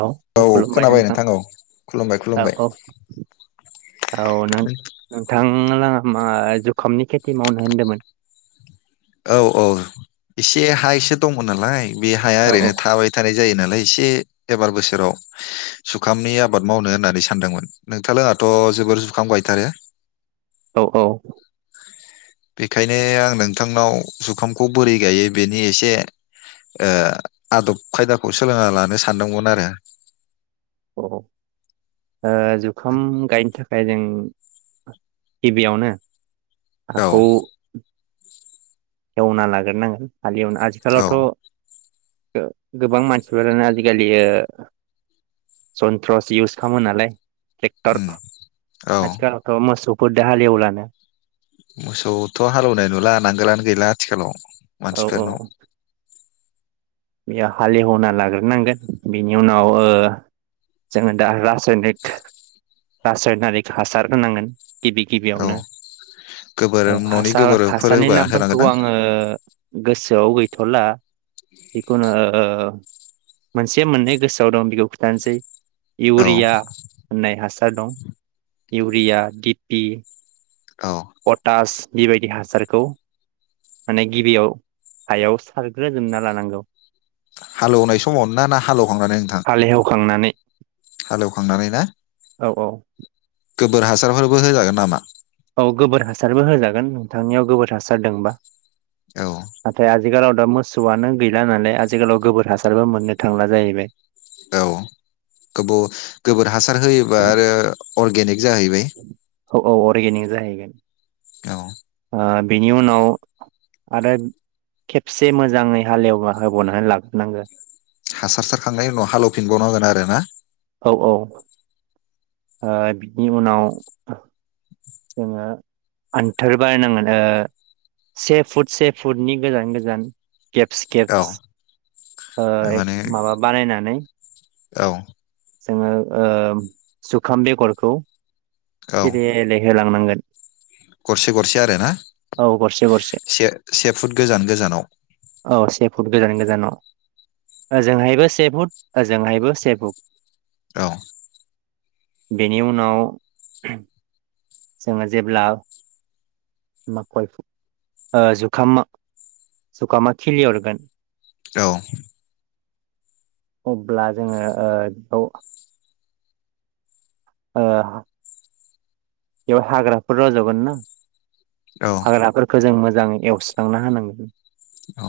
औ औ खुलुमबाय नोंथां खुलुमबाय औ खुलुमबाय औ औ नो-नोंथाङ लाङा मा जुखामनि खेथि मावनो होनदोमोन। औ औ इसे हा इस दङ नालाय बे हाया औ ओरैनो थाबाय थानाय जायो नालाय एसे एबार बोसोराव जुखामनि आबाद मावनो होननानै सानदोंमोन नोंथांलाङाथ' जोबोर जुखाम गायथारो। औ औ बेखायनो आं नोंथांनाव जुखामखौ बोरै गायो बेनि एसे ओ आदब खायदाखौ सोलोंना लानो सानदोंमोन आरो। औ ओ जुखाम गायनो थाखाय जों गिबियावनो औ हाखौ एवना लाग्रोनांगोन। हालिवनो औ आथिखालावथ' गोबां मानसिफोरानो आजिखालि ओ जनथ्रस इउस खामो नालाय टेक्टर उम औ आथिखाल मोसौ फोरदो हालिएवलानो। मोसौथ' हालेवनाय नुला नांगोलानो गैला आथिखालाव। औ औ। मानसिफोरनाव बेयो हालेवना लाग्रोनांगोन बेनि उनाव ओ जोङो दा रासायनिक रासायनारिक हासार होनांगोन। गिबि औ गिबियावनो गोबोर ओ न'नि हासार गोबोरफोर हासारनि होबा नामफोरखौ होनांगोन ना आङो गोसोआव गैथ'ला जिखुनु ओ मोनसे मोननै गोसोआव दं बेखौ खिथानोसै औ इउरिया होननाय हासार दं इउरिया डिपि औ। तास बिबायदि हासारखौ माने गिबियाव हायाव सारग्रोजोबना लानांगौ। [inaudible] हालौनाय समाव ना ना हालौ हाल हेवखांनानै खांनानै ना? औ औ। गोबोर हासारफोरबो होजागोन नामा? औ गोबोर हासारबो होजागोन नोंथांनियाव गोबोर हासार दोंबा। औ। आजिखालाव दा मोसौआनो गैला नालाय आजिखालाव गोबोर हासारबो मोननो थांला जाहैबाय। गोबोव गोबोर हासार होयोबा आरो अर्गेनिक जाहैबाय। औ अर्गेनिक जाहैगोन। औ। ओ बिनि उनाव आरो खेबसे मोजाङै हाल एवबा होबौनानै लाग्रोनो नांगो। हासार सारखांनायनि उनाव हालौफिनबावनांगोन आरो ना। औ औ ओ बिनि उनाव जोङो आन्थार बारनांगोन ओ से से फुटनि गोजान गोजान। गेप्स औ गेप्स ओ माने माबा बानायनानै औ। जोङो ओ जुखाम बेगरखौ औ सिरियेलहै होलांनांगोन। गरसे गरसे आरो ना। औ गरसे गरसे से से फुट गोजान गोजानाव। औ से फुट गोजान गोजानाव ओजोंहायबो से फुट ओजोंहायबो से फुट। औ। बेनि उनाव जोङो जेब्ला माकय ओ जुखाम जुखामा खिलि हरगोन। औ। अब्ला जोङो ओ बेखौ ओ बेयाव हाग्राफोर रज'गोन ना? औ हाग्राफोरखौ जों मोजाङै एवस्रांना होनांगौ, औ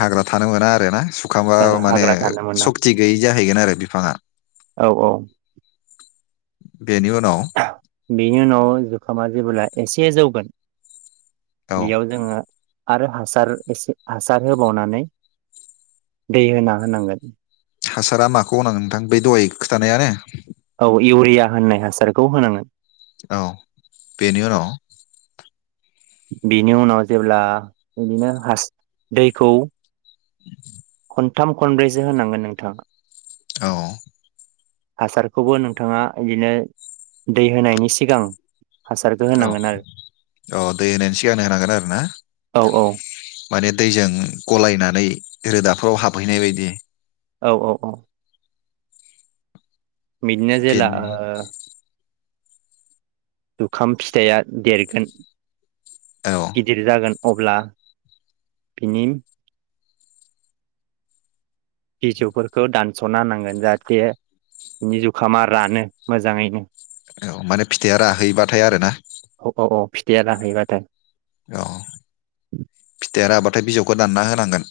हाग्रा थानो मोना आरो ना, सुखांबा माने हाग्रा थानो मोना सक्ति गैयि जाहैगोन आरो बिफाङा। औ औ बेनि उनाव? बेनि उनाव जुखामा जेब्ला एसे जौगोन औ बेयाव जोङो आरो हासार एसे हासार होबावनानै दै होना होनांगोन। हासारा माखौ होनांगो नोंथां बै दहाय खिथानायानो? औ इउरिया होननाय हासारखौ होनांगोन। औ बेनि उनाव? बिनि उनाव जेब्ला बिदिनो दैखौ खनथाम खनब्रैसो होनांगोन नोंथाङा। औ। हासारखौबो नोंथाङा बिदिनो दै होनायनि सिगां हासारखौ औ होनांगोन आरो औ दै होनायनि सिगांनो होनांगोन आरो ना औ औ माने दैजों गलायनानै रोदाफ्राव हाबहैनाय बायदि। औ औ औ। बिदिनो जेला बेनि ओ जुखाम फिथाइया देरगोन औ गिदिर जागोन अब्ला बिनि बिजौफोरखौ दानस'ना होनांगोन जाहाथे बि जुखामा रानो मोजाङैनो। औ माने फिथाइया राहैबाथाय आरो ना? औ औ औ फिथाइया राहैबाथाय। औ फिथाइया राबा ओमफाय बिजौखो दानना होनांगोन।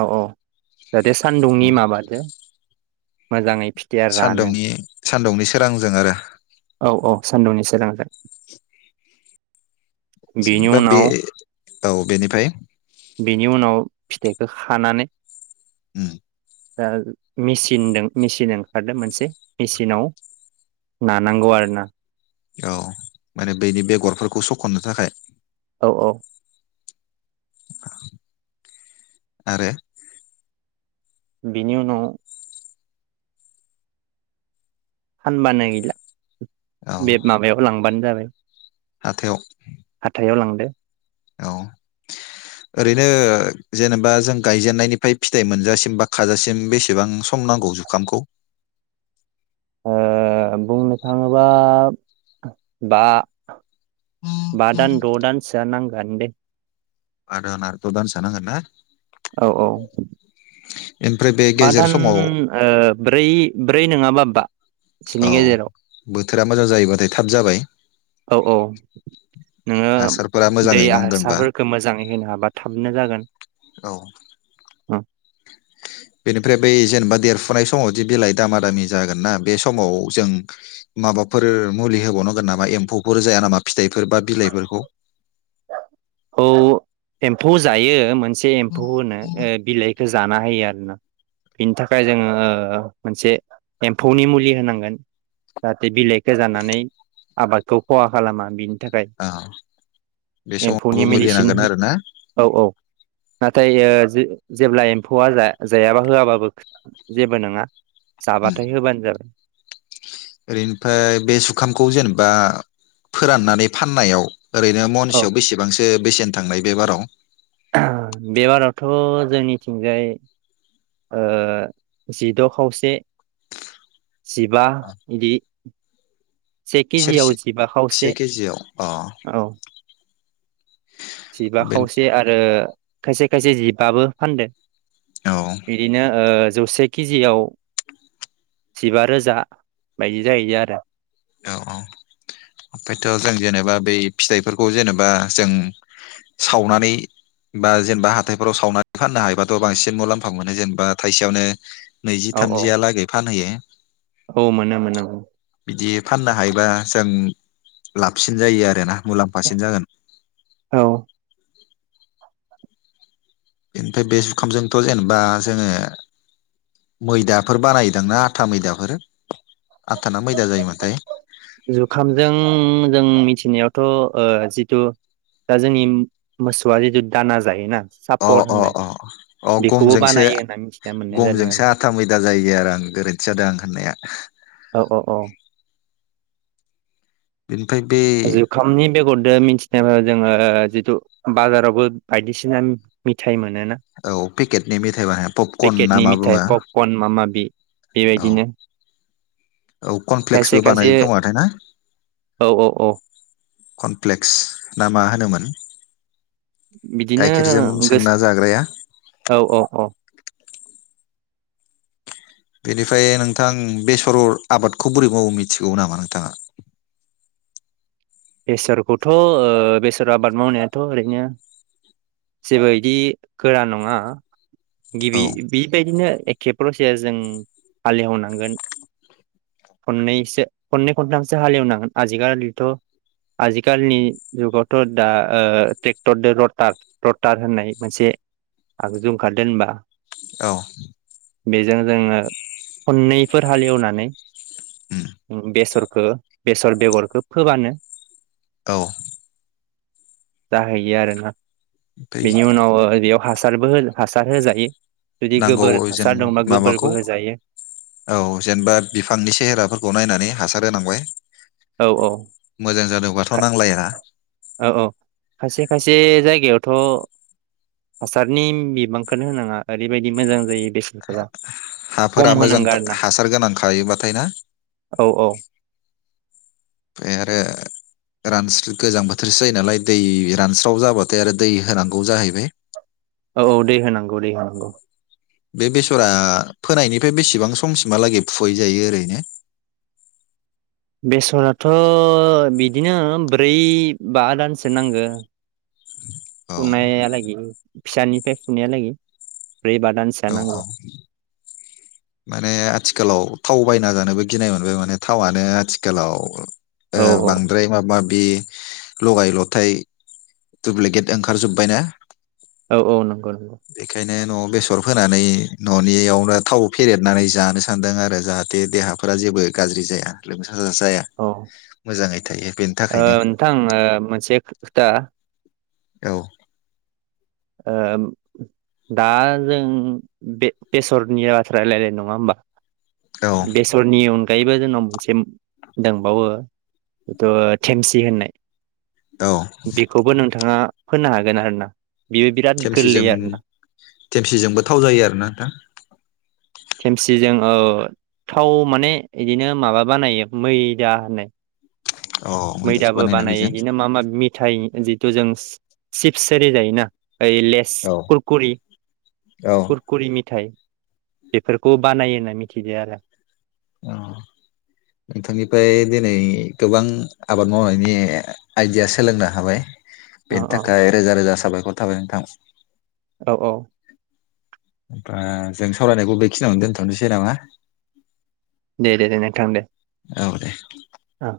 औ औ। जाहाथे सान्दुंनि औ माबाजों मोजाङै फिथाइया रानो सान्दुंनि सानदुंनि सोरांजों आरो। औ औ सान्दुंनि सोरांजों। बिनि बा बे उनाव औ बेनिफ्राय बिनि उनाव फिथाइखो खानानै उम। ओ मेचिनदों मेचिन ओंखारदों मोनसे मेचिनाव नानांगौ आरोना। औ माने बैनि बेगरफोरखौ सखननो थाखाय औ औ आरो बिनि उनाव हानबानाय गैला औ बे माबायाव लांबानो जाबाय। [inaudible] हाथायाव हाथायाव लांदो औ ओरैनो जेनेबा जों गायजेननायनिफ्राय फिथाइ मोनजासिम बा खाजासिम बेसेबां सम नांगौ जुखामखौ? ओ बुंनो थाङोबा बा बा दान द' दान सोआ नां गोनदे बा दान आरो द दानसो नांगोनना? औ औ ओमफ्राय बे बा गेजेर दान समाव ओ ब्रै ब्रै नोङाबा बा औ सिनि गेजेराव बोथोरा मोजां जायोबाथाय थाब जाबाय औ औ नोङो हासारफोरा दै मोजाङै नांदोंबा हासारफोरखौ मोजाङै होनो हाबा थाबनो जागोन। औ बेनिफ्राय बै जेनेबा देरफुनाय समावदि बिलाइ दामा दामि जागोन ना बे समाव जों माबाफोर मुलि होबावनांगोन नामा? एम्फौफोर जाया नामा? फिथाइफोर बा बिलाइफोरखौ औ एम्फौ जायो मोन से एम्फौ होनो ओ बिलाइखो जाना होयो आरो ना बिनि थाखाय जोङो मोनसे एम्फौनि मुलि होनांगोन । जाहाथे बिलाइखौ जानानै आबादखौ खहा खालामा बि अ एम्फौनि मेडिसिन औ औ नाथाय ओ जे-जेब्ला एम्फौआ जाया जायाबा होआबाबो जेबो नोङा। जाबाथाय होबानो जाबाय। ओरैनिफ्राय बे जुखामखौ जेनेबा फोराननानै फाननायाव ओरैनो औ मनसेआव बेसेबांसो सो बेसेन थांनाय बे बाराव बे बारावथ' जोंनिथिंजाय ओ जिद' खावसे जिबा बिदि से सेरसे केजियाव जिबा से खावसे केजियाव अ औ जिबा बे खावसे आरो खायसे खायसे जिबाबो फानदो। औ बिदिनो ओ जौसे केजियाव जिबा रोजा बायदि जाहैयो आरो। औ औ ओमफ्रायथ' जों जेनेबा बै फिथाइफोरखौ जेनेबा जों सावनानै बा जेनेबा हाथाइफोराव सावनानै फाननो हायोबाथ' बांसिन मुलाम्फा मोनो जेनेबा थाइसेयावनो नैजि औ औ थामजिया लागै फानहैयो। [inaudible] औ मोनो मोनो उम नो हायो बा जों उम लाबसिन जायो आरो ना मुलाम्फासिन जागोन। औ बेनिफ्राय बे जुखामजोंथ' जेनेबा जोङो मैदाफोर बानायदां ना आथा मैदाफोर आथा ना मैदा जायोमोनथाय? जुखामजों जों मिथिनायावथ' ओ जिथु दा जोंनि मोसौआ जिथु दाना जायोना। अ सापर अ होननाय अ अ बेखौबो गमजोंसो बानायो होनना मिथिना मोननाय जादों गमजोंसो आरो। आथा मैदा जायो आरो आं गोरोन्थि जादों आं होननाया। औ औ औ [unintelligible] जुखामनि बेगर ओ मिथिनाय जोङो जितु बाजारावबो बायदिसिना मिथाइमोन मोनो ना औ पेकेटनि मेथाइ बानाय पपकर्न ना पेकेटनि मा बुङो मिथाइ पपकर्न मामा माबि औ बेबायदिनो औ खायसे कनफ्लेक्सबो खायसे बानायो खोमाथाय ना? औ औ औ कनप्लेक्स ना मा होनोमोन? बिदिनो गाइखेरजों गोस सोंना जाग्राया औ औ औ बेनिफ्राय नोंथां बेसर आबादखौ बोरै मावो मिथिगौ नामा नोंथाङा। बेसरखौथ' बेसर आबाद मावनायाथ' ओरैनो जेबो इदि औ गिबि बेबायदिनो। [unintelligible] [unintelligible] औ बेजों जोङो खननैफोर हालेवनानै। उम बेसर हो बेसर बेगरखौ फोबानो। औ जाहैयो आरोना। ओमफ्राय बेनि उनाव बेयाव हासार सारबो होनो हासार हो जायो । नांगौ जेन माबाखौ होजायो हासारहोनांबाय। औ औ मोजां जादोंबाथ नांलाया। औ औ खायसे खायसे जागायाथ हासारनि बिबांखोनो होनांआ ओरैबादि मोजां जायो बेसरा। हाफोरा मोजां हासार गोनांखायोबाथाय ना। औ औ ओमफ्राय आरो रानस्रो गोजां बोथोरसै जायोनालाय‌ दै रानस्राव जाबाथाय आरो दै होनांगौ जाहैबाय। औ औ दै होनांगौ दै होनांगौ। बे बेसरा फोनायनिफाय बिसिबां समसिमहालागै फुहैजायो ओरैनो। बेसराथ बिदिनो ब्रै बा दानसो नांगोन औ फुनाया लागि फिसानिफाय फुनाया लागि औ औ माने आथिखालाव थाव बायना जानोबो गिनाय मोनबाय माने थावानो आथिखालाव औ ओ औ बांद्राय माबा माब बे लगाय लथाय दुप्लिकेट ओंखारजोब्बाय ना औ औ नंग [unintelligible] नो नआव बेसर फोनानै ननियावनो थाव फेरेदनानै जानो सानदों आरो जाहाथे देहाफोरा जेबो गाज्रि जाया लो औ बेनि ओ थाखायनो नोंथां ओ मोनसे खो-खोथा औ ओ दा जों बे बेसर नि बाथ्रा रायलायदों नङा होनबा? औ बेसरनि अन बैबो जोंनाव मोनसे दंबावो बेथ थेमसि होननाय औ बेखौबो नोंथाङा फोनो हागोन आरो ना। बेयो बिराद गोरलै थेमसिजों थेमसिजोंबो थाव जायो आरोना नोंथां? थेमसिजों ओ थाव माने इदिनो माबा बानायो मैदा होननाय। अ मैथासो मैदाबो बानायना बानायो बेजों इदिनो माब माबि मिथाइ जिथु जों चि-चिप्स ओरि जायोना। ओइ लेस अ कुरकुरि खकुरकुरि मिथाइ। बेफोरखौ बानायो होनना मिथिदो आरो। अह नोंथांनिफ्राय दिनै गोबां आबाद मावनायनि आइडिया सोलोंनो हाबाय। अ बेनि अ थाखाय रोजा रोजा साबाय खर थाबाय नोंथां। औ औ। होमबा जों सावरायनायखौ बेखिनियावनो दोनथनोसै नामा? दे दे दे नोंथां दे। औ दे। औ